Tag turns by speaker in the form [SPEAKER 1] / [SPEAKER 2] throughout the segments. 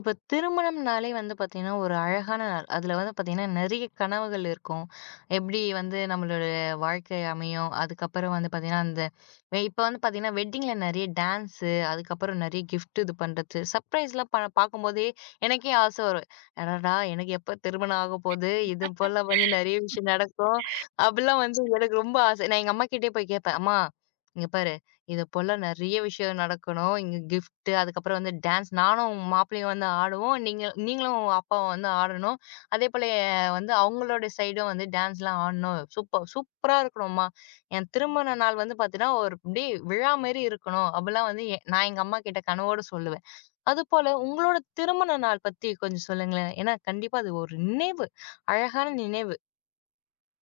[SPEAKER 1] இப்ப திருமணம்னாலே வந்து பாத்தீங்கன்னா, ஒரு அழகான நாள். அதுல வந்து பாத்தீங்கன்னா, நெறைய கனவுகள் இருக்கும். எப்படி வந்து நம்மளோட வாழ்க்கை அமையும், அதுக்கப்புறம் வந்து பாத்தீங்கன்னா, அந்த இப்ப வந்து பாத்தீங்கன்னா, வெட்டிங்ல நெறைய டான்ஸு, அதுக்கப்புறம் நெறைய கிஃப்ட் இது பண்றது, சர்ப்ரைஸ்லாம் பார்க்கும்போதே எனக்கே ஆசை வரும். அடடா! எனக்கு எப்ப திருமணம் ஆக போகுது? இது போல வந்து நெறைய விஷயம் நடக்கும். அப்படிலாம் வந்து எனக்கு ரொம்ப ஆசை. நான் எங்க அம்மாகிட்டயே போய் கேட்பேன். அம்மா, இங்க பாரு இது போல நெறைய விஷயம் நடக்கணும். இங்க கிஃப்ட் அதுக்கப்புறம் வந்து டான்ஸ் நானும் மாப்பிள்ளையும் வந்து ஆடுவோம். நீங்களும் உங்க அப்பாவும் வந்து ஆடணும். அதேபோல வந்து அவங்களோட சைடும் வந்து டான்ஸ்லாம் ஆடணும். சூப்பர் சூப்பரா இருக்கணும்மா! என் திருமண நாள் வந்து பார்த்தீங்கன்னா, ஒரு அப்படியே விழா மாரி இருக்கணும். அப்படிலாம் வந்து நான் எங்க அம்மா கிட்ட கனவோட சொல்லுவேன். அதுபோல உங்களோட திருமண நாள் பத்தி கொஞ்சம் சொல்லுங்களேன். ஏன்னா கண்டிப்பா அது ஒரு நினைவு. அழகான நினைவு.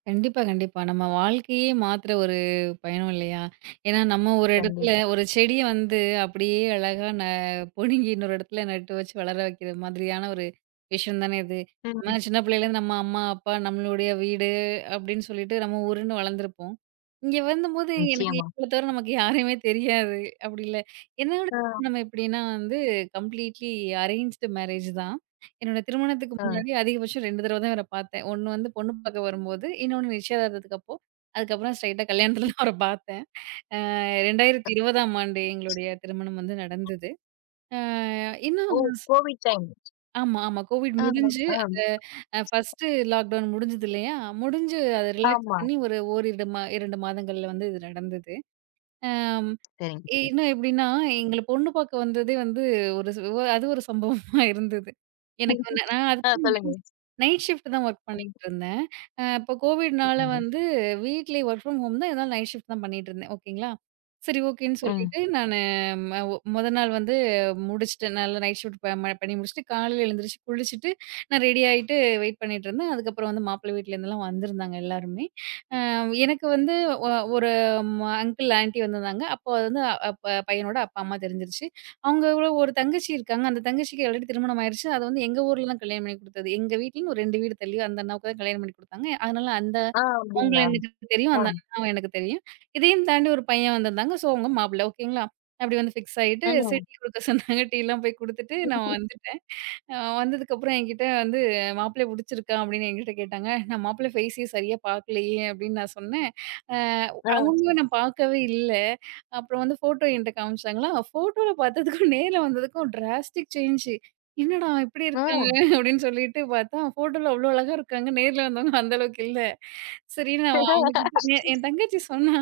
[SPEAKER 2] கண்டிப்பா, கண்டிப்பா. நம்ம வாழ்க்கையே மாத்துற ஒரு பயணம் இல்லையா? ஏன்னா, நம்ம ஒரு இடத்துல
[SPEAKER 1] கண்டிப்பா.
[SPEAKER 2] ஒரு செடிய வந்து அப்படியே அழகா பிடுங்கி இன்னொரு இடத்துல நட்டு வச்சு வளர வைக்கிற மாதிரியான ஒரு விஷயம் தானே இது.
[SPEAKER 1] ம்.
[SPEAKER 2] நம்ம சின்ன பிள்ளையிலேருந்து நம்ம அம்மா, அப்பா, நம்மளுடைய வீடு அப்படின்னு சொல்லிட்டு நம்ம ஊருன்னு வளர்ந்துருப்போம். இங்க வரும்போது எனக்கு
[SPEAKER 1] நிச்சயமா.
[SPEAKER 2] இவங்கள தவிர நமக்கு யாரையுமே தெரியாது. அப்படி இல்ல. என்னோட
[SPEAKER 1] ஆ.
[SPEAKER 2] நம்ம எப்படின்னா வந்து கம்ப்ளீட்லி அரேஞ்ச்டு மேரேஜ் தான். என்னோட திருமணத்துக்கு
[SPEAKER 1] ஆ.
[SPEAKER 2] முன்னாடி அதிகபட்சம் 2 தடவ தான் இவர பார்த்தேன். ஒண்ணு வந்து பொண்ணு பார்க்க வரும்போது, இன்னொன்னு நிச்சயதார்த்தத்துக்கு அப்போ. அதுக்கப்புறம் ஸ்ட்ரெயிட்டா கல்யாணத்துல தான் அவர பார்த்தேன். 2020ஆம் ஆண்டு எங்களுடைய திருமணம் வந்து நடந்தது. அ இன்னும்
[SPEAKER 1] ஓ! Covid time.
[SPEAKER 2] ஆமா, ஆமா. கோவிட்
[SPEAKER 1] ஆ.
[SPEAKER 2] முடிஞ்சு
[SPEAKER 1] ஆ.
[SPEAKER 2] அந்த ஃபர்ஸ்ட்டு லாக்டவுன் முடிஞ்சது இல்லையா? முடிஞ்சு அத ரிலாக்ஸ்
[SPEAKER 1] ஆமா.
[SPEAKER 2] பண்ணி ஒரு ஓரிரு மா 2 மாதங்கள்ல வந்து இது நடந்தது. அம்
[SPEAKER 1] சரிங்க.
[SPEAKER 2] இன்னும் எப்படின்னா, எங்கள பொண்ணு பார்க்க வந்ததே வந்து ஒரு சு அது ஒரு சம்பவமா இருந்தது. எனக்கு வந்து நான்
[SPEAKER 1] ஆ
[SPEAKER 2] அதுக்கு
[SPEAKER 1] சொல்லுங்க.
[SPEAKER 2] நைட் ஷிஃப்ட் தான் வொர்க் பண்ணிக்கிட்டு இருந்தேன். இப்போ கோவிட்னால
[SPEAKER 1] ம்.
[SPEAKER 2] வந்து வீட்லயே வொர்க் ஃப்ரம் ஹோம் தான். இருந்தாலும் நைட் ஷிஃப்ட் தான் பண்ணிட்டு இருந்தேன். ஓகேங்களா. சரி ஓகேன்னு
[SPEAKER 1] ம்.
[SPEAKER 2] சொல்லிட்டு நானு ம மொத நாள் வந்து முடிச்சுட்டேன். நல்லா நைட் ஷிஃப்ட் ப ம பண்ணி முடிச்சுட்டு, காலையில எழுந்திரிச்சு குளிச்சுட்டு, நான் ரெடி ஆயிட்டு வெயிட் பண்ணிட்டு இருந்தேன். அதுக்கப்புறம் வந்து மாப்பிள்ளை வீட்லேருந்துலாம் வந்திருந்தாங்க எல்லாருமே. அ எனக்கு வந்து ஒ ஒரு ஆமா. அங்கிள், ஆன்டி வந்திருந்தாங்க. அப்போ அது வந்து அப்ப பையனோட அப்பா, அம்மா தெரிஞ்சிருச்சு. அவங்களோட ஒரு தங்கச்சி இருக்காங்க. அந்த தங்கச்சிக்கு ஆல்ரெடி திருமணம் ஆயிருச்சு. அது வந்து எங்க ஊர்ல தான் கல்யாணம் பண்ணி குடுத்தது. எங்க வீட்லருந்து ஒரு 2 வீடு தள்ளி அந்த அண்ணாவுக்கு தான் கல்யாணம் பண்ணி குடுத்தாங்க. அதனால அந்த
[SPEAKER 1] ஆ
[SPEAKER 2] அவங்கள
[SPEAKER 1] அப்டிங்களா?
[SPEAKER 2] எனக்கு தெரியும்.
[SPEAKER 1] ஆ.
[SPEAKER 2] அந்த அண்ணாவ எனக்கு தெரியும். இதையும் தாண்டி ஒரு பையன் வந்திருந்தாங்க. ஸோ அவங்க மாப்பிள்ளை. ஓகேங்களா? அப்படி வந்து ஃபிக்ஸ் ஆயிட்டு சரி
[SPEAKER 1] ம்.
[SPEAKER 2] டீ குடுக்க சொன்னாங்க. டீலாம் போய் குடுத்துட்டு நான் வந்துட்டேன். வந்ததுக்கப்புறம் என்கிட்ட வந்து மாப்பிள்ளைய புடிச்சிருக்கா? அப்படின்னு என்கிட்ட கேட்டாங்க. நான் மாப்பிள்ளை ஃபேஸே சரியா பார்க்கலையே அப்படின்னு நான் சொன்னேன்.
[SPEAKER 1] ஆ.
[SPEAKER 2] உண்மையா நான் பார்க்கவே இல்ல. அப்புறம் வந்து ஃபோட்டோ என்ட்ட காமிச்சாங்களா, ஃபோட்டோல பார்த்ததுக்கும் நேர்ல வந்ததுக்கும் டிராஸ்டிக் சேஞ்ச். என்னடா இப்படி இருக்காங்க
[SPEAKER 1] ம்.
[SPEAKER 2] அப்படின்னு சொல்லிட்டு பார்த்தா, ஃபோட்டோல அவ்ளோ அழகா இருக்காங்க. நேர்ல வந்தவங்க அந்த அளவுக்கு இல்ல. சரி நான் அவங்க கிட்ட என் தங்கச்சி சொன்னா,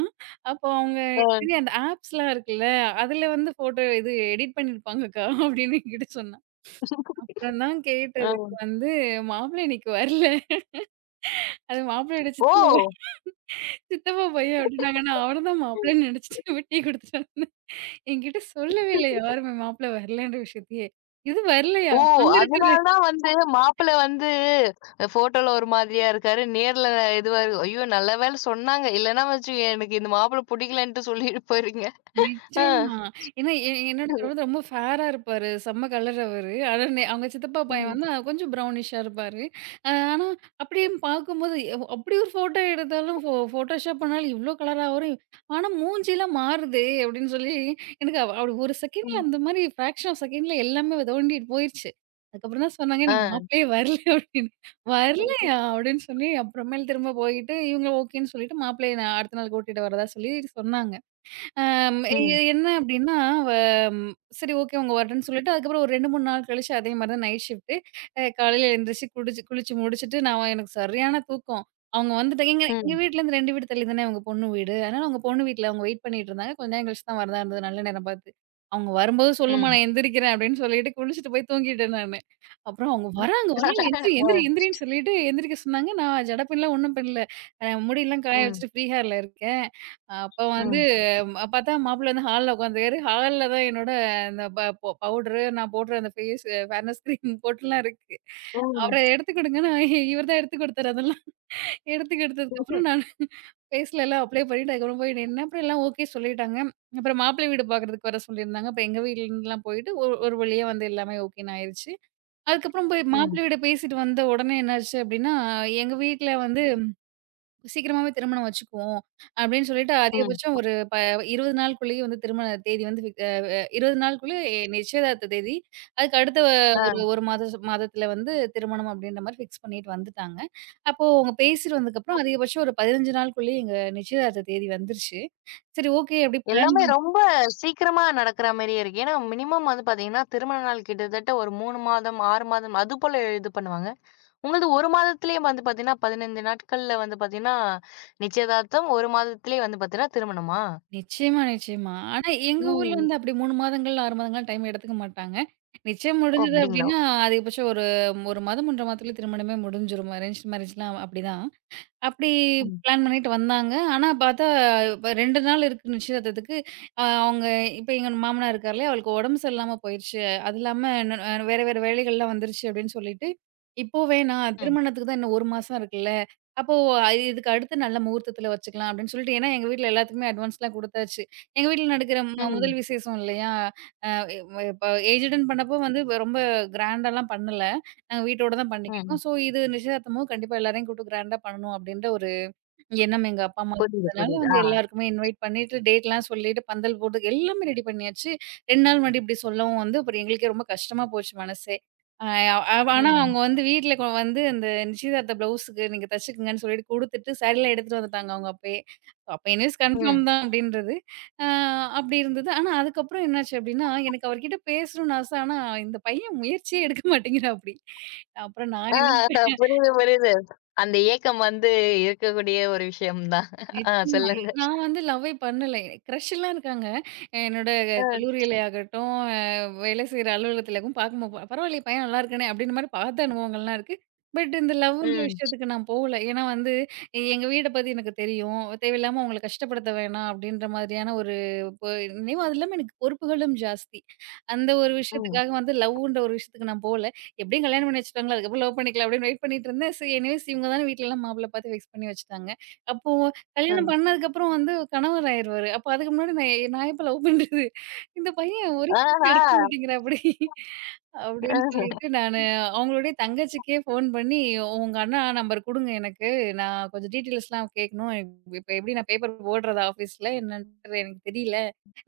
[SPEAKER 2] அப்போ அவங்க
[SPEAKER 1] அ,
[SPEAKER 2] கிட்ட அந்த ஆப்ஸ்லாம் இருக்குல்ல, அதுல வந்து ஃபோட்டோ இது எடிட் பண்ணியிருப்பாங்கக்கா அப்படின்னு என்கிட்ட சொன்னா. அப்புறம் தான் கேட்டதுக்கு
[SPEAKER 1] அ.
[SPEAKER 2] வந்து, "மாப்பிள்ளை இன்னைக்கு வரல. அது மாப்பிள்ளையோட
[SPEAKER 1] ஓ!
[SPEAKER 2] சித்தப்பா பையன்" அப்படின்னாங்க. நான் அவர தான் மாப்பிள்ளைன்னு நெனச்சுட்டு வெட்டி குடுத்துட்டு வந்தேன். என்கிட்ட சொல்லவே இல்ல யாருமே மாப்பிள்ளை வரலன்ற விஷயத்தையே. "இது வரலையா?
[SPEAKER 1] ஓ!
[SPEAKER 2] அங்க இருக்கிற"
[SPEAKER 1] அதனால தான் வந்து மாப்பிள வந்து ஃபோட்டோல ஒரு மாதிரியா இருக்காரு. நேர்ல இதுவா ஐயோ! நல்ல வேள சொன்னாங்க. இல்லன்னா வச்சுக்கோங்க எனக்கு இந்த மாப்பிள புடிக்கலன்ட்டு சொல்லிட்டு போயிருங்க. ஆ.
[SPEAKER 2] நிச்சயமா. ஏன்னா என்னோட கணவர் ரொம்ப ஃபேரா இருப்பாரு. செம்ம கலர் அவரு. ஆனா அவங்க சித்தப்பா பையன் வந்து
[SPEAKER 1] ம்.
[SPEAKER 2] கொஞ்சம் ப்ரௌனிஷா இருப்பாரு. ஆனா அப்படியே பார்க்கும்போது அப்படி ஒரு ஃபோட்டோ எடுத்தாலும் ஃபோட்டோஷாப் பண்ணாலும் இவ்ளோ கலரா வரும். ஆனா மூஞ்சிலாம் மாறுதே அப்படின்னு சொல்லி எனக்கு அப்படி ஒரு செகண்ட்ல
[SPEAKER 1] ம்.
[SPEAKER 2] அந்த மாரி ஃபிராக்ஷன் ஆஃப் செகண்ட்ல எல்லாமே தோண்டிட்டு போயிருச்சு. அதுக்கப்புறம் தான் சொன்னாங்க
[SPEAKER 1] ஆ.
[SPEAKER 2] எனக்கு மாப்பிள்ளையே வரல அப்படின்னு.
[SPEAKER 1] சரி.
[SPEAKER 2] வரலையா? அப்படின்னு சொல்லி அப்புறமேல் திரும்ப போயிட்டு இவங்க ஓகேன்னு சொல்லிட்டு மாப்பிள்ளைய நான் அடுத்த நாள் கூட்டிட்டு வரதா சொல்லி சொன்னாங்க. இது
[SPEAKER 1] ம்.
[SPEAKER 2] என்ன அப்டின்னா, வ ம் சரி ஓகே உங்க வரேன்னு சொல்லிட்டு, அதுக்கப்புறம் ஒரு 2, 3 நாள் கழிச்சு அதே மாரி தான் நைட் ஷிஃப்ட்டு. காலையில எழுந்திரிச்சு குடிச்சு குளிச்சு முடிச்சுட்டு, நான் எனக்கு சரியான தூக்கம். அவங்க வந்துட்டு எங்க எங்க
[SPEAKER 1] ம்.
[SPEAKER 2] வீட்லேருந்து 2 வீடு தள்ளி தானே அவங்க பொண்ணு வீடு. அதனால அவங்க பொண்ணு வீட்ல அவங்க வெயிட் பண்ணிட்டு இருந்தாங்க. கொஞ்ச நேரம் கழிச்சு தான் வரதா இருந்தது, நல்ல நேரம் பார்த்து. அவங்க வரும்போது சொல்லுமா
[SPEAKER 1] ம்.
[SPEAKER 2] நான் எந்திரிக்கிறேன் அப்படின்னு சொல்லிட்டு, குளிச்சுட்டு போய் தூங்கிட்டேன் நானு. அப்புறம் அவங்க வராங்க வராங்க எந்திரி எந்திரி
[SPEAKER 1] ஆ.
[SPEAKER 2] எந்திரின்னு சொல்லிட்டு எந்திரிக்க சொன்னாங்க. நான் ஜடப்பின்லாம் ஒண்ணும் பண்ணல. முடியெல்லாம் காய
[SPEAKER 1] ம்.
[SPEAKER 2] வச்சுட்டு ஃப்ரீ ஹேர்ல இருக்கேன். அப்ப வந்து
[SPEAKER 1] ம்.
[SPEAKER 2] பாத்தா மாப்பிள வந்து ஹால்ல உட்காந்துருக்காரு. ஹால்ல தான் என்னோட இந்த ப ப பவுடரு, நான் போடுற அந்த ஃபேர்னஸ் கிரீம் போட்டுலாம் இருக்கு.
[SPEAKER 1] ம்.
[SPEAKER 2] அவரு எடுத்து குடுங்கன்னு இவர் தான் எடுத்து குடுத்தாரு அதெல்லாம். எடுத்து குடுத்ததுக்கப்புறம் நான் ஃபேஸ்ல எல்லாம் அப்ளை பண்ணிட்டு அதுக்கப்புறம் போய் நின்னேன். அப்புறம் எல்லாம் ஓகே சொல்லிட்டாங்க. அப்புறம் மாப்பிளை வீடு பாக்குறதுக்கு வர சொல்லியிருந்தாங்க. அப்ப எங்க வீட்லலாம் போயிட்டு ஒரு ஒரு வழியா வந்து எல்லாமே ஓகேன்னு ஆயிருச்சு. அதுக்கப்புறம் போய்
[SPEAKER 1] ம்.
[SPEAKER 2] மாப்பிளை வீட பேசிட்டு வந்த உடனே என்னாச்சு அப்டின்னா, எங்க வீட்ல வந்து சீக்கிரமாவே திருமணம் வச்சுக்குவோம். அப்படின்னு சொல்லிட்டு
[SPEAKER 1] ம்.
[SPEAKER 2] அதிகபட்சம் ஒரு ப 20 நாளுக்குள்ளேயே வந்து திருமண தேதி வந்து ஃபிக் அ அ 20 நாளுக்குள்ள நிச்சயதார்த்த தேதி. அதுக்கு அடுத்த
[SPEAKER 1] ஆ.
[SPEAKER 2] ஒரு 1 மாதத்துல வந்து திருமணம் அப்படின்ற மாரி ஃபிக்ஸ் பண்ணிட்டு வந்துட்டாங்க. அப்போ அவங்க பேசிட்டு வந்ததுக்கப்புறம் அதிகபட்சம் ஒரு 15 நாளுக்குள்ளேயே எங்க நிச்சயதார்த்த தேதி வந்துருச்சு. சரி ஓகே அப்படி பிளான்
[SPEAKER 1] எல்லாமே ரொம்ப சீக்கிரமா நடக்குற மாரியே இருக்கு. ஏன்னா, மினிமம் வந்து பார்த்தீங்கன்னா, திருமண நாள் கிட்டத்தட்ட ஒரு 3 மாதம், 6 மாதம் அதுபோல இது பண்ணுவாங்க. உங்களது 1 மாதத்திலேயே வந்து பார்த்தீங்கன்னா, 15 நாட்கள்ல வந்து பார்த்தீங்கன்னா, நிச்சயதார்த்தம். 1 மாதத்திலேயே வந்து பார்த்தீங்கன்னா, திருமணமா?
[SPEAKER 2] நிச்சயமா, நிச்சயமா. ஆனா எங்க ஊர்ல
[SPEAKER 1] ம்.
[SPEAKER 2] வந்து அப்படி 3 மாதங்கள், 6 மாதங்கள் டைம் எடுத்துக்க மாட்டாங்க. நிச்சயம்
[SPEAKER 1] ஓ!
[SPEAKER 2] முடிஞ்சது
[SPEAKER 1] அப்படிங்களா?
[SPEAKER 2] அப்படின்னா அதிகபட்சம் ஒரு 1 மாதம், 1 1/2 மாதத்துக்குள்ள திருமணமே முடிஞ்சிரும். அரேஞ்ச்டு மேரேஜ்லாம் அப்படிதான். அப்படி
[SPEAKER 1] ம்.
[SPEAKER 2] பிளான் பண்ணிட்டு வந்தாங்க. ஆனா பார்த்தா, இப்ப 2 நாள் இருக்கு நிச்சயதார்த்தத்துக்கு. அவங்க இப்ப எங்க மாமனார் இருக்கார் இல்லையா, அவருக்கு உடம்பு சரியில்லாம போயிருச்சு. அது இல்லாம ந அ வேற வேற வேலைகள்லாம் வந்துருச்சு அப்படின்னு சொல்லிட்டு, இப்போ வேணாம்
[SPEAKER 1] ம்.
[SPEAKER 2] திருமணத்துக்கு தான் இன்னும் 1 மாசம் இருக்குல்ல. அப்போ இதுக்கு அடுத்து நல்ல முகூர்த்தத்துல வச்சுக்கலாம் அப்படின்னு சொல்லிட்டு, ஏன்னா எங்க வீட்ல எல்லாத்துக்குமே அட்வான்ஸ்லாம் குடுத்தாச்சு. எங்க வீட்ல நடக்கிற
[SPEAKER 1] ம்.
[SPEAKER 2] முதல் விசேஷம் இல்லையா, அ இப்ப ஏஜ் அட்டெண்ட் பண்ணப்போ வந்து ரொம்ப கிராண்டாலாம் பண்ணல. நாங்க வீட்டோட தான்
[SPEAKER 1] ம்.
[SPEAKER 2] பண்ணிக்கிட்டோம். ஸோ இது நிச்சயதார்த்தமும் கண்டிப்பா எல்லாரையும் கூப்பிட்டு கிராண்டா பண்ணணும் அப்டின்ற ஒரு எண்ணம் எங்க அப்பா, அம்மாக்கு
[SPEAKER 1] புரியுது,
[SPEAKER 2] இருந்ததுனால
[SPEAKER 1] புரியுது.
[SPEAKER 2] வந்து
[SPEAKER 1] ஆ.
[SPEAKER 2] எல்லாருக்குமே இன்வைட் பண்ணிட்டு, டேட்லாம் சொல்லிட்டு, பந்தல் போட்டு எல்லாமே ரெடி பண்ணியாச்சு. 2 நாள் முன்னாடி இப்படி சொல்லவும் வந்து அப்புறம் எங்களுக்கே ரொம்ப கஷ்டமா போச்சு மனசே. அ அவ் ஆனா
[SPEAKER 1] ம்.
[SPEAKER 2] அவங்க வந்து வீட்ல வந்து அந்த நிச்சயதார்த்த ப்ளவுஸுக்கு நீங்க தச்சுக்குங்கன்னு சொல்லிட்டு குடுத்துட்டு, சாரீலாம் எடுத்துட்டு வந்துட்டாங்க அவங்க அப்பயே. அப்ப எனிவேஸ்
[SPEAKER 1] ம்.
[SPEAKER 2] கன்ஃபார்ம் தான் அப்படின்றது. அ அப்படி இருந்தது. ஆனா அதுக்கப்புறம் என்னாச்சு அப்படின்னா, எனக்கு அவர்கிட்ட பேசணும்னு ஆசை. ஆனா இந்த பையன் முயற்சியே எடுக்க மாட்டேங்கிறாப்படி. அப்புறம்
[SPEAKER 1] ஆ
[SPEAKER 2] நான் என்ன
[SPEAKER 1] புரியுது, புரியுது. அந்த ஏக்கம் வந்து இருக்கக்கூடிய ஒரு விஷயம் தான். ஆ
[SPEAKER 2] நிச்சயமா.
[SPEAKER 1] சொல்லுங்க.
[SPEAKER 2] நான் வந்து லவ்வே பண்ணல. க்ரஷ்லாம் இருக்காங்க. என்னோட
[SPEAKER 1] அ.
[SPEAKER 2] கல்லூரியிலே ஆகட்டும், வேலை செய்ற அலுவலகத்திலக்கும் பார்க்கும்போது பரவாயில்லையே பையன் நல்லா இருக்கானே! அப்டின்ற மாரி பார்த்த அனுபவங்கள்லாம் இருக்கு. பட் இந்த லவ்ன்ற
[SPEAKER 1] ம்.
[SPEAKER 2] விஷயத்துக்கு நான் போகல. ஏன்னா வந்து எங்க வீட பத்தி எனக்கு தெரியும். தேவையில்லாம அவங்கள கஷ்டப்படுத்த வேணாம் அப்டின்ற மாதிரியான ஒரு பொ நினைவு அது இல்லாம எனக்கு பொறுப்புகளும் ஜாஸ்தி. அந்த ஒரு
[SPEAKER 1] ம்.
[SPEAKER 2] விஷயத்துக்காக வந்து லவ்ன்ற ஒரு விஷயத்துக்கு நான் போல. எப்டியும் கல்யாணம் பண்ணி வச்சுட்டாங்களா, அதுக்கப்புறம் லவ் பண்ணிக்கலாம் அப்டின்னு வெயிட் பண்ணிட்டு இருந்தேன். சரி எனிவேஸ் இவங்க தானே வீட்லலாம் மாப்பிள பார்த்து ஃபிக்ஸ் பண்ணி வச்சுட்டாங்க. அப்போ கல்யாணம்
[SPEAKER 1] ம்.
[SPEAKER 2] பண்ணதுக்கப்புறம் வந்து கணவர் ஆயிருவாரு. அப்ப அதுக்கு முன்னாடி நான் எப்ப லவ் பண்றது? இந்த பையன் ஒரு ஃபோட்டோ
[SPEAKER 1] ஆஹா!
[SPEAKER 2] எடுக்க மாட்டேங்கிறா அப்படி. அப்படின்னு சொல்லிட்டு நானு அவங்களுடைய தங்கச்சிக்கே ஃபோன் பண்ணி, "உங்க அண்ணா நம்பர் குடுங்க எனக்கு. நான் கொஞ்சம் டீட்டெயில்ஸ்லாம் கேட்கணும். எனக்கு இப்ப எப்படி நான் பேப்பர் போடுறதா ஆஃபீஸ்ல? என்னன்றது எனக்கு தெரியல.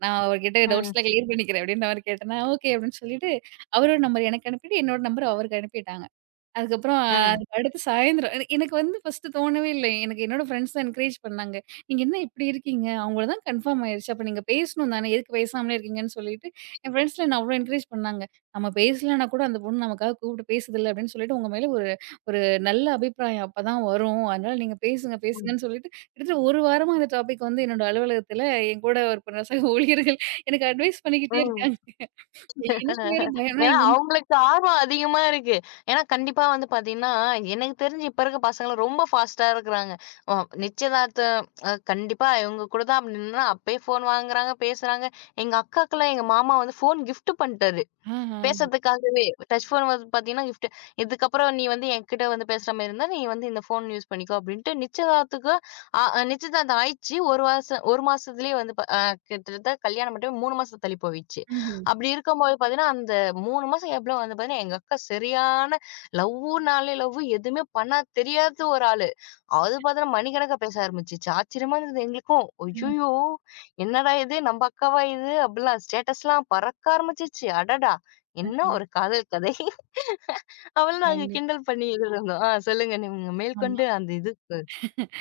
[SPEAKER 2] நான் அவர்கிட்ட
[SPEAKER 1] ம்.
[SPEAKER 2] டவுட்ஸ்லாம் கிளியர் பண்ணிக்கிறேன்." அப்படின்ற மாரி கேட்டேன். நான், "ஓகே." அப்படின்னு சொல்லிட்டு அவரோட நம்பர் எனக்கு அனுப்பிட்டு, என்னோட நம்பர் அவருக்கு அனுப்பிட்டாங்க. அதுக்கப்புறம்
[SPEAKER 1] ம்.
[SPEAKER 2] அதுக்கு அடுத்து சாயந்தரம் எனக்கு வந்து ஃபர்ஸ்ட்டு தோணவே இல்லை. எனக்கு என்னோட ஃப்ரெண்ட்ஸ் தான் என்கரேஜ் பண்ணாங்க. "நீங்க என்ன இப்படி இருக்கீங்க? அவங்கள தான் கன்ஃபார்ம் ஆயிருச்சு. அப்ப நீங்க பேசணும் தானே, எதுக்கு பேசாமலே இருக்கீங்கன்னு" சொல்லிட்டு என் ஃப்ரெண்ட்ஸ்லாம் என்ன அவ்ளோ என்கரேஜ் பண்ணாங்க. "நம்ம பேசலனா கூட அந்த பொண்ணு நமக்காக கூப்பிட்டு பேசுதுல்ல" அப்படின்னு சொல்லிட்டு உங்க மேல ஒரு ஒரு நல்ல அபிப்பிராயம் அப்பதான் வரும். அதனால நீங்க
[SPEAKER 1] ம்.
[SPEAKER 2] பேசுங்கன்னு சொல்லிட்டு கிட்டத்தட்ட ஒரு வாரமா அந்த டாபிக் வந்து என்னோட அலுவலகத்தில என் கூட ஒர்க் பண்ற சக ஊழியர்கள் எனக்கு அட்வைஸ் பண்ணிக்கிட்டே
[SPEAKER 1] ம்.
[SPEAKER 2] இருக்காங்க. எனக்கு வேற பயம். ஆனா,
[SPEAKER 1] ஏன்னா அவங்களுக்கு ஆர்வம் அதிகமா இருக்கு. ஏன்னா கண்டிப்பா வந்து பார்த்தீங்கன்னா, எனக்கு தெரிஞ்சு இப்ப இருக்க பசங்கலாம் ரொம்ப ஃபாஸ்ட்டா இருக்குறாங்க. அ நிச்சயதார்த்தம் கண்டிப்பா இவங்க கூட தான் அப்படி நின்னா அப்பயே ஃபோன் வாங்குறாங்க, பேசுறாங்க. எங்க அக்காக்குலாம் எங்க மாமா வந்து ஃபோன் கிஃப்ட் பண்ட்டாரு.
[SPEAKER 2] ஆஹா.
[SPEAKER 1] பேசுறதுக்காகவே. டச் ஃபோன் வந்து பார்த்தீங்கன்னா, கிஃப்ட். இதுக்கப்புறம் நீ வந்து என்கிட்ட வந்து பேசுற மாரி இருந்தா, நீ வந்து இந்த ஃபோன் யூஸ் பண்ணிக்கோ அப்படின்ட்டு நிச்சயதார்த்தத்துக்கு ஆ, நிச்சயதார்த்தம் ஆயிடுச்சு. 1 வருஷம் 1 மாசத்துலயே வந்து ப அ கிட்டத்தட்ட கல்யாணம் மட்டும் 3 மாசம் தள்ளி போயிடுச்சு.
[SPEAKER 2] ம்ஹ்ம்.
[SPEAKER 1] அப்படி இருக்கும்போது பார்த்தீங்கன்னா, அந்த 3 மாசம் கேப்ல வந்து பார்த்தீங்கன்னா, எங்க அக்கா சரியான லவ்வுனாலே லவ் எதுவுமே பண்ண தெரியாத ஒரு ஆளு. அது பார்த்தீங்கன்னா, மணிக்கணக்கா பேச ஆரம்பிச்சுச்சு. ஆச்சரியமா இருந்தது எங்களுக்கும். "ஐய்யயோ! என்னடா இது நம்ம அக்காவா இது?" அப்படிலாம் ஸ்டேட்டஸ்லாம் பறக்க ஆரம்பிச்சுச்சு. அடடா! என்ன ஒரு காதல் கதை! அவள நாங்க
[SPEAKER 2] கண்டிப்பா.
[SPEAKER 1] கிண்டல் பண்ணி இது இருந்தோம். ஆ சொல்லுங்க நீங்க
[SPEAKER 2] ஆமா.
[SPEAKER 1] மேற்கொண்டு அந்த இதுக்கு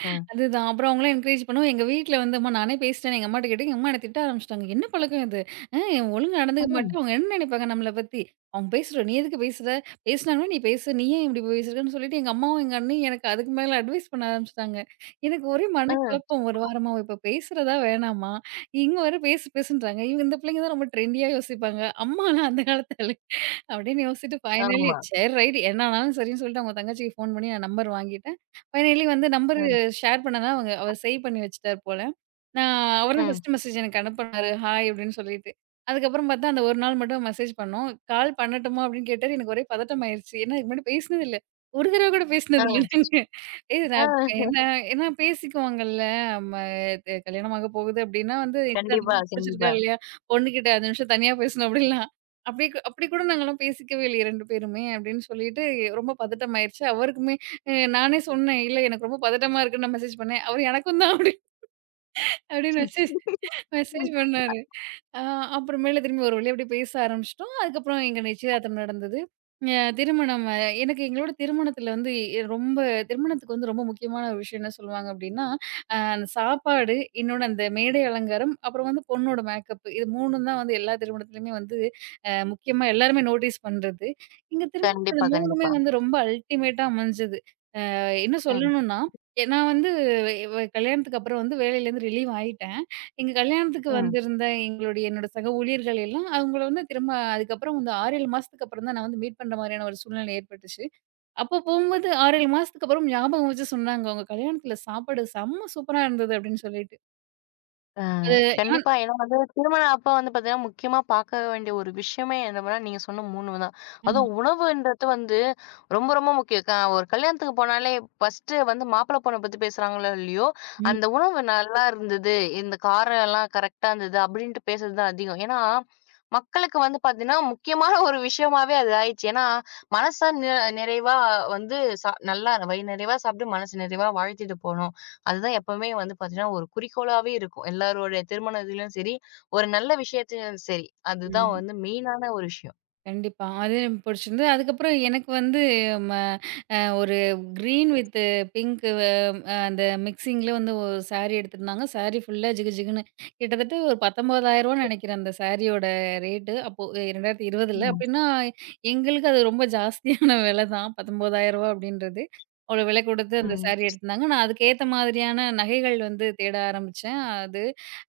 [SPEAKER 1] அ.
[SPEAKER 2] அதுதான். அப்புறம் அவங்களாம் என்கரேஜ் பண்ணவும், எங்க வீட்ல வந்து அம்மா நானே பேசிட்டேன்னு எங்க அம்மாட்ட கேட்டேன். எங்க அம்மா என்ன திட்ட ஆரம்பிச்சுட்டாங்க. "என்ன பழக்கம் இது? அ ஒழுங்கா நடந்துக்க மாட்ற.
[SPEAKER 1] ம்.
[SPEAKER 2] அவங்க என்ன நினைப்பாங்க நம்மள பத்தி? அவங்க பேசுற நீ எதுக்கு பேசுற? பேசுனாங்கன்னா நீ பேசு. நீ ஏன் இப்படி பேசுறன்னு?" சொல்லிட்டு எங்க அம்மாவும், எங்க அண்ணியும் எனக்கு அதுக்கு மேல அட்வைஸ் பண்ண ஆரம்பிச்சுட்டாங்க. எனக்கு ஒரே
[SPEAKER 1] ஆ.
[SPEAKER 2] மனக்குழப்பம் ஒரு வாரமா. இப்ப பேசுறதா வேணாமா? இவங்க வேற பேசுன்றாங்க. இவங்க இந்த பிள்ளைங்க தான் ரொம்ப ட்ரெண்டியா யோசிப்பாங்க. அம்மாலாம் அந்த காலத்து ஆளு. அப்படின்னு யோசிச்சுட்டு ஃபைனலி
[SPEAKER 1] ஆமா.
[SPEAKER 2] சரி ரைட் என்ன ஆனாலும் சரின்னு சொல்லிட்டு அவங்க தங்கச்சிக்கு ஃபோன் பண்ணி நான் நம்பர் வாங்கிட்டேன். ஃபைனலி வந்து நம்பர்
[SPEAKER 1] ம்.
[SPEAKER 2] ஷேர் பண்ணேன்னா, அவங்க அவர் சேவ் பண்ணி வச்சுட்டார் போல. நான் அவர் தான்
[SPEAKER 1] ம்.
[SPEAKER 2] ஃபர்ஸ்ட் மெசேஜ் எனக்கு அனுப்புனாரு. ஹாய் அப்படின்னு சொல்லிட்டு. அதுக்கப்புறம் பார்த்தா, அந்த ஒரு நாள் மட்டும் மெசேஜ் பண்ணோம். கால் பண்ணட்டுமா அப்படின்னு கேட்டாரு. எனக்கு ஒரே பதட்டம் ஆயிருச்சு. ஏன்னா, இதுக்கு முன்னாடி பேசினது இல்ல. ஒரு தடவ கூட
[SPEAKER 1] ஆ.
[SPEAKER 2] பேசினது இல்ல நாங்க. ஏய் நான்
[SPEAKER 1] ஆ.
[SPEAKER 2] ஏன்னா ஏன்னா பேசிக்குவாங்கல்ல. நம்ம இது கல்யாணம் ஆக போகுது அப்படின்னா வந்து
[SPEAKER 1] கண்டிப்பா,
[SPEAKER 2] புடிச்சிருக்கா
[SPEAKER 1] கண்டிப்பா.
[SPEAKER 2] இல்லையா? பொண்ணுகிட்ட 5 நிமிஷம் தனியா பேசணும் அப்படிலாம். அப்படி கூட நாங்கலாம் பேசிக்கவே இல்லையே 2 பேருமே அப்படின்னு சொல்லிட்டு ரொம்ப பதட்டம் ஆயிருச்சு. அவருக்குமே நானே சொன்னேன். "இல்ல எனக்கு ரொம்ப பதட்டமா இருக்குன்னு நான் மெசேஜ் பண்ணேன்." அவரு "எனக்கும் தான்" அப்படி அப்படின்னு மெசேஜ் மெசேஜ் பண்ணாரு. அ அப்புறமேல திரும்பி ஒரு வழியா அப்படியே பேச ஆரம்பிச்சுட்டோம். அதுக்கப்புறம் எங்க நிச்சயதார்த்தம் நடந்தது. அ திருமணம் அ எனக்கு எங்களோட திருமணத்தில வந்து எ ரொம்ப திருமணத்துக்கு வந்து ரொம்ப முக்கியமான ஒரு விஷயம் என்ன சொல்லுவாங்க அப்படின்னா, அந்த சாப்பாடு, இன்னொன்னு அந்த மேடை அலங்காரம், அப்புறம் வந்து பொண்ணோட மேக்கப் இது 3ம் தான் வந்து எல்லா திருமணத்திலயுமே வந்து முக்கியமா எல்லாருமே நோட்டீஸ் பண்றது. இங்க திரும்ப இந்த
[SPEAKER 1] கண்டிப்பா,
[SPEAKER 2] 3மே
[SPEAKER 1] கண்டிப்பா.
[SPEAKER 2] வந்து ரொம்ப அல்டிமேட்டா அமைஞ்சது. என்ன
[SPEAKER 1] ம்.
[SPEAKER 2] சொல்லணும்னா, எ நான் வந்து வ கல்யாணத்துக்கு அப்புறம் வந்து வேலையிலேருந்து ரிலீவ் ஆயிட்டேன். எங்க கல்யாணத்துக்கு
[SPEAKER 1] ம்.
[SPEAKER 2] வந்திருந்த என்னோட சக ஊழியர்கள் எல்லாம், அவங்கள வந்து திரும்ப அதுக்கப்புறம் வந்து 6, 7 மாசத்துக்கு அப்புறம் தான் நான் வந்து மீட் பண்ற மாரியான ஒரு சூழ்நிலை ஏற்பட்டுச்சு. அப்போ போம்போது 6, 7 மாசத்துக்கு அப்புறம் ஞாபகம் வச்சு சொன்னாங்க, "உங்க கல்யாணத்துல சாப்பாடு செம்ம சூப்பரா இருந்தது" அப்படின்னு சொல்லிட்டு. அது ஆன்
[SPEAKER 1] கண்டிப்பா. ஏன்னா வந்து திருமணம் அப்ப வந்து பார்த்தீங்கன்னா, முக்கியமா பார்க்க வேண்டிய ஒரு விஷயமே என்னன்னா, நீங்க சொன்ன 3 தான்.
[SPEAKER 2] ஆமா.
[SPEAKER 1] அதுவும் உணவுன்றது வந்து ரொம்ப, ரொம்ப முக்கியம். க ஒரு கல்யாணத்துக்கு போனாலே ஃபர்ஸ்ட்டு வந்து மாப்பிள்ளை பொண்ண பத்தி பேசுறாங்களோ இல்லையோ,
[SPEAKER 2] ம்,
[SPEAKER 1] அந்த உணவு நல்லா இருந்தது, இந்த காரம் எல்லாம் கரெக்ட்டா இருந்தது அப்படின்ட்டு பேசுறது தான் அதிகம். ஏன்னா, மக்களுக்கு வந்து பார்த்தீங்கன்னா, முக்கியமான ஒரு விஷயமாவே அது ஆயிடுச்சு. ஏன்னா, மனசா நிறைவா வந்து நல்லா வயிறு நிறைவா சாப்பிட்டு, மனசு நிறைவா வாழ்த்திட்டு போணும். அதுதான் எப்பவுமே வந்து பார்த்தீங்கன்னா, ஒரு குறிக்கோளாவே இருக்கும். எல்லாருடைய திருமண இதுலயும் சரி, ஒரு நல்ல விஷயத்திலும் சரி. அதுதான்
[SPEAKER 2] ம்.
[SPEAKER 1] வந்து மெயினான ஒரு விஷயம்.
[SPEAKER 2] கண்டிப்பா. அது எனக்கு புடிச்சிருந்தது. அதுக்கப்புறம் எனக்கு வந்து ம அ ஒரு கிரீன் வித் பிங்க் அந்த மிக்ஸிங்கில வந்து ஒரு சாரி எடுத்திருந்தாங்க. சாரி ஃபுல்லா ஜிகு ஜிகுன்னு கிட்டத்தட்ட ஒரு ரூ. 19,000ன்னு நெனைக்கிறேன் அந்த சாரியோட ரேட்டு. அப்போ 2020ல
[SPEAKER 1] ம்.
[SPEAKER 2] அப்டின்னா, எங்களுக்கு அது ரொம்ப ஜாஸ்தியான வில தான். ரூ. 19,000 அப்டின்றது. அவ்ளோ விலை குடுத்து அந்த
[SPEAKER 1] ம்.
[SPEAKER 2] சாரி எடுத்திருந்தாங்க. நான் அதுக்கேத்த மாதிரியான நகைகள் வந்து தேட ஆரம்பிச்சேன். அது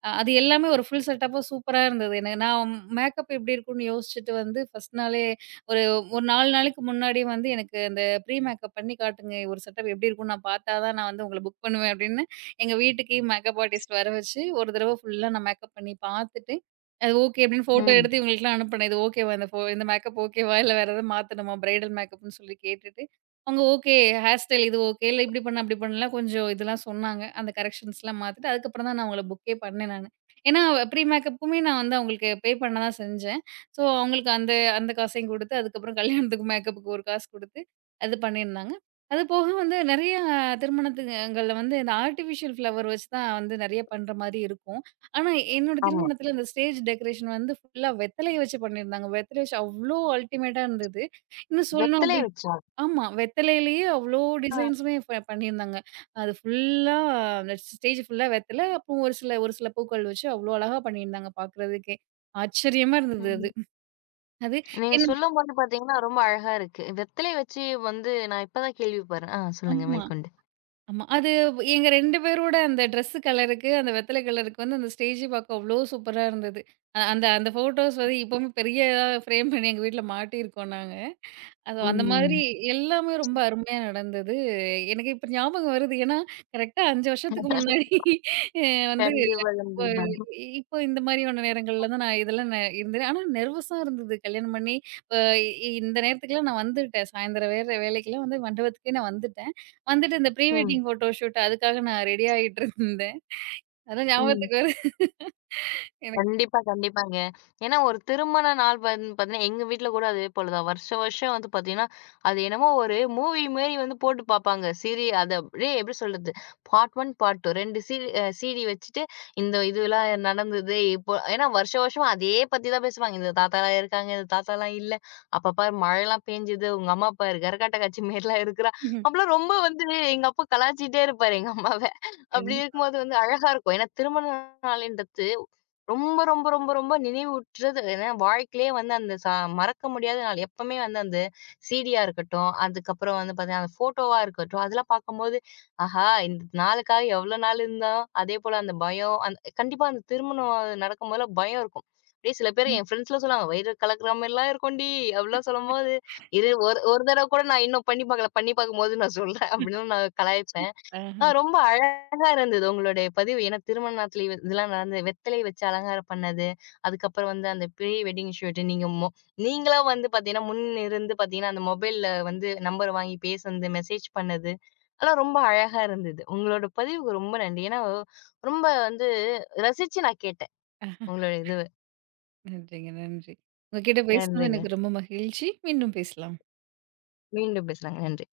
[SPEAKER 2] அ அது எல்லாமே ஒரு ஃபுல் செட்டப்பா சூப்பரா இருந்தது. எனக்கு நான் மேக்கப் எப்படி இருக்கும்னு யோசிச்சுட்டு வந்து ஃபர்ஸ்ட் நாளே ஒரு ஒரு 4 நாளைக்கு முன்னாடி வந்து எனக்கு அந்த ப்ரீ மேக்கப் பண்ணி காட்டுங்க. ஒரு செட்டப் எப்படி இருக்கும்னு நான் பார்த்தா தான் நான் வந்து உங்கள புக் பண்ணுவேன் அப்படின்னு, எங்க வீட்டுக்கே மேக்கப் ஆர்டிஸ்ட் வர வச்சு ஒரு தடவ ஃபுல்லா நான் மேக்கப் பண்ணி பார்த்துட்டு, அது ஓகே அப்படின்னு ஃபோட்டோ
[SPEAKER 1] ம்.
[SPEAKER 2] எடுத்து இவங்களுக்குலாம் அனுப்புனேன். இது ஓகேவா இந்த இந்த மேக்கப் ஓகேவா? இல்ல வேற ஏதாவது மாத்தணுமா? பிரைடல் மேக்கப்ன்னு சொல்லி கேட்டுட்டு அவங்க ஓகே. ஹேர் ஸ்டைல் இது ஓகே. இல்ல இப்படி பண்ணு, அப்படி பண்ணலாம் கொஞ்சம் இதெல்லாம் சொன்னாங்க. அந்த கரெக்ஷன்ஸ்லாம் மாத்திட்டு, அதுக்கப்புறம் தான் நான் அவங்கள புக்கே பண்ணேன் நானு. ஏன்னா ப்ரீ மேக்கப்புக்குமே நான் வந்து அவங்களுக்கு பே பண்ண தான் செஞ்சேன். ஸோ அவங்களுக்கு அந்த அந்த காசையும் குடுத்து, அதுக்கப்புறம் கல்யாணத்துக்கு மேக்கப்புக்கு ஒரு காசு குடுத்து, அது பண்ணியிருந்தாங்க. அது போக வந்து நெறைய திருமணத்துங்கள்ல வந்து இந்த ஆர்ட்டிஃபிஷியல் ஃப்ளவர் வச்சு தான் வந்து நெறைய பண்ற மாரி இருக்கும். ஆனா என்னோட
[SPEAKER 1] ஆமா.
[SPEAKER 2] திருமணத்துல அந்த ஸ்டேஜ் டெக்கரேஷன் வந்து ஃபுல்லா வெத்தலைய வச்சு பண்ணியிருந்தாங்க. வெத்தலைய வச்சு அவ்ளோ அல்டிமேட்டா இருந்தது. இன்னும் சொல்லணும்
[SPEAKER 1] வெத்தலை
[SPEAKER 2] அப்படி
[SPEAKER 1] வச்சா?
[SPEAKER 2] ஆமா. வெத்தலையிலேயே அவ்ளோ
[SPEAKER 1] அ.
[SPEAKER 2] டிசைன்ஸுமே பண்ணியிருந்தாங்க. அது ஃபுல்லா ஸ்டேஜ் ஃபுல்லா வெத்தல. அப்புறம் ஒரு சில பூக்கள் வச்சு அவ்ளோ அழகா பண்ணியிருந்தாங்க பார்க்குறதுக்கே. ஆச்சரியமா இருந்தது அது.
[SPEAKER 1] ம்.
[SPEAKER 2] அது
[SPEAKER 1] நீங்க
[SPEAKER 2] என்
[SPEAKER 1] சொல்லும்போது பார்த்தீங்கன்னா, ரொம்ப அழகா இருக்கு. வெத்தலை வச்சு வந்து நான் இப்ப தான் கேள்விப்படுறேன். ஆ சொல்லுங்க
[SPEAKER 2] ஆமா,
[SPEAKER 1] மேற்கொண்டு.
[SPEAKER 2] ஆமா. அது எங்க 2 பேரோட அந்த ட்ரெஸ்ஸு கலருக்கு, அந்த வெத்தல கலருக்கு வந்து அந்த ஸ்டேஜே பார்க்க அவ்ளோ சூப்பரா இருந்தது. அ அந்த அந்த ஃபோட்டோஸ் வந்து இப்பவுமே பெரிய இதா ஃப்ரேம் பண்ணி எங்க வீட்ல மாட்டியிருக்கோம் நாங்க. அது அந்த மாதிரி
[SPEAKER 1] ம்.
[SPEAKER 2] எல்லாமே ரொம்ப அருமையா நடந்தது. எனக்கு இப்ப ஞாபகம் வருது. ஏன்னா, கரெக்ட்டா 5 வருஷத்துக்கு முன்னாடி அ வந்து
[SPEAKER 1] செண்டு
[SPEAKER 2] இப்ப
[SPEAKER 1] வளம்பி மலர்.
[SPEAKER 2] இப்ப இந்த மாதிரியான நேரங்கள்ல தான் நான் இதெல்லாம் இருந்தேன். ஆனா நெர்வஸா இருந்தது கல்யாணம் பண்ணி. அ இந்த நேரத்துக்குலாம் நான் வந்துட்டேன். சாயந்தரம் வேற வேலைக்கெல்லாம் வந்து மண்டபத்துக்கே நான் வந்துட்டேன். வந்துட்டு இந்த ப்ரீ
[SPEAKER 1] ம்.
[SPEAKER 2] வெட்டிங் ஃபோட்டோ ஷூட் அதுக்காக நான் ரெடி ஆயிட்டு இருந்தேன். அதெல்லாம்
[SPEAKER 1] ம்.
[SPEAKER 2] ஞாபகத்துக்கு வருது எனக்கு.
[SPEAKER 1] கண்டிப்பா, கண்டிப்பாங்க. ஏன்னா ஒரு திருமண நாள் வந்து பார்த்தீங்கன்னா, எங்க வீட்ல கூட அதே போல தான். வருஷம் வருஷம் வந்து பார்த்தீங்கன்னா, அது என்னமோ ஒரு மூவி மாரி வந்து போட்டு பார்ப்பாங்க. சீரி அத அப்படியே எப்படி சொல்றது? பார்ட் 1, பார்ட் 2 2 சீடி அ சீடி வச்சுட்டு, இந்த இதுலாம் நடந்தது. இப்போ ஏன்னா வருஷம் வருஷம் அதே பத்தி தான் பேசுவாங்க. இந்த தாத்தாலாம் இருக்காங்க, இந்த தாத்தாலாம் இல்ல. அப்ப பாரு மழைலாம் பேஞ்சுது. உங்க அம்மா பாரு கரகாட்ட காட்சி மாரிலாம் இருக்கிறா.
[SPEAKER 2] ம்ஹ்ம்.
[SPEAKER 1] அப்பலாம் ரொம்ப வந்து எங்க அப்பா கலாய்ச்சிட்டே இருப்பாரு எங்க அம்மாவ. அப்படி
[SPEAKER 2] கண்டிப்பா.
[SPEAKER 1] இருக்கும்போது வந்து அழகா இருக்கும். ஏன்னா திருமண நாளுன்றது ரொம்ப, ரொம்ப, ரொம்ப, ரொம்ப நினைவூட்டுறது ஏன்னா வாழ்க்கையிலயே வந்து அந்த மறக்க முடியாத நாள். எப்பவுமே வந்து அந்த சீடியா இருக்கட்டும், அதுக்கப்புறம் வந்து பார்த்தீங்கன்னா, அந்த ஃபோட்டோவா இருக்கட்டும், அதெல்லாம் பார்க்கும்போது, ஆஹா! இந்த நாளுக்காக எவ்வளோ நாள் இருந்தோம். அதேபோல அந்த பயம் கண்டிப்பா அந்த திருமணம் நடக்கும்போதெல்லாம் பயம் இருக்கும். அப்படியே சில பேர் என் ஃப்ரெண்ட்ஸ்லாம் சொல்லுவாங்க, "வயிறு கலக்குற மாரிலாம் இருக்கும்டி" அப்படிலாம் சொல்லும்போது, "இரு ஒரு ஒரு தடவ கூட நான் இன்னும் பண்ணி பார்க்கல. பண்ணி பார்க்கும்போது நான் சொல்றேன்" அப்படின்லாம் நான் கலாய்ப்பேன்.
[SPEAKER 2] அஹ,
[SPEAKER 1] ஆ ரொம்ப அழகா இருந்தது உங்களுடைய பதிவு. ஏன்னா திருமணத்தில இதெல்லாம் நடந்தது. வெத்தலை வச்சு அலங்காரம் பண்ணது. அதுக்கப்புறம் வந்து அந்த ப்ரீ வெட்டிங் ஷூட் நீங்க நீங்களா வந்து பார்த்தீங்கன்னா, முன் இருந்து பார்த்தீங்கன்னா, அந்த மொபைல்ல வந்து நம்பர் வாங்கி பேசுனது, மெசேஜ் பண்ணது. அதெல்லாம் ரொம்ப அழகா இருந்தது. உங்களோட பதிவுக்கு ரொம்ப நன்றி. ஏன்னா ரொம்ப வந்து ரசிச்சு நான் கேட்டேன்.
[SPEAKER 2] அஹ.
[SPEAKER 1] உங்களுடைய இதுவ.
[SPEAKER 2] நன்றிங்க, நன்றி. உங்க கிட்ட பேசுனது
[SPEAKER 1] நன்றிங்க.
[SPEAKER 2] எனக்கு ரொம்ப மகிழ்ச்சி. மீண்டும் பேசலாம்.
[SPEAKER 1] மீண்டும் பேசலாங்க. நன்றி.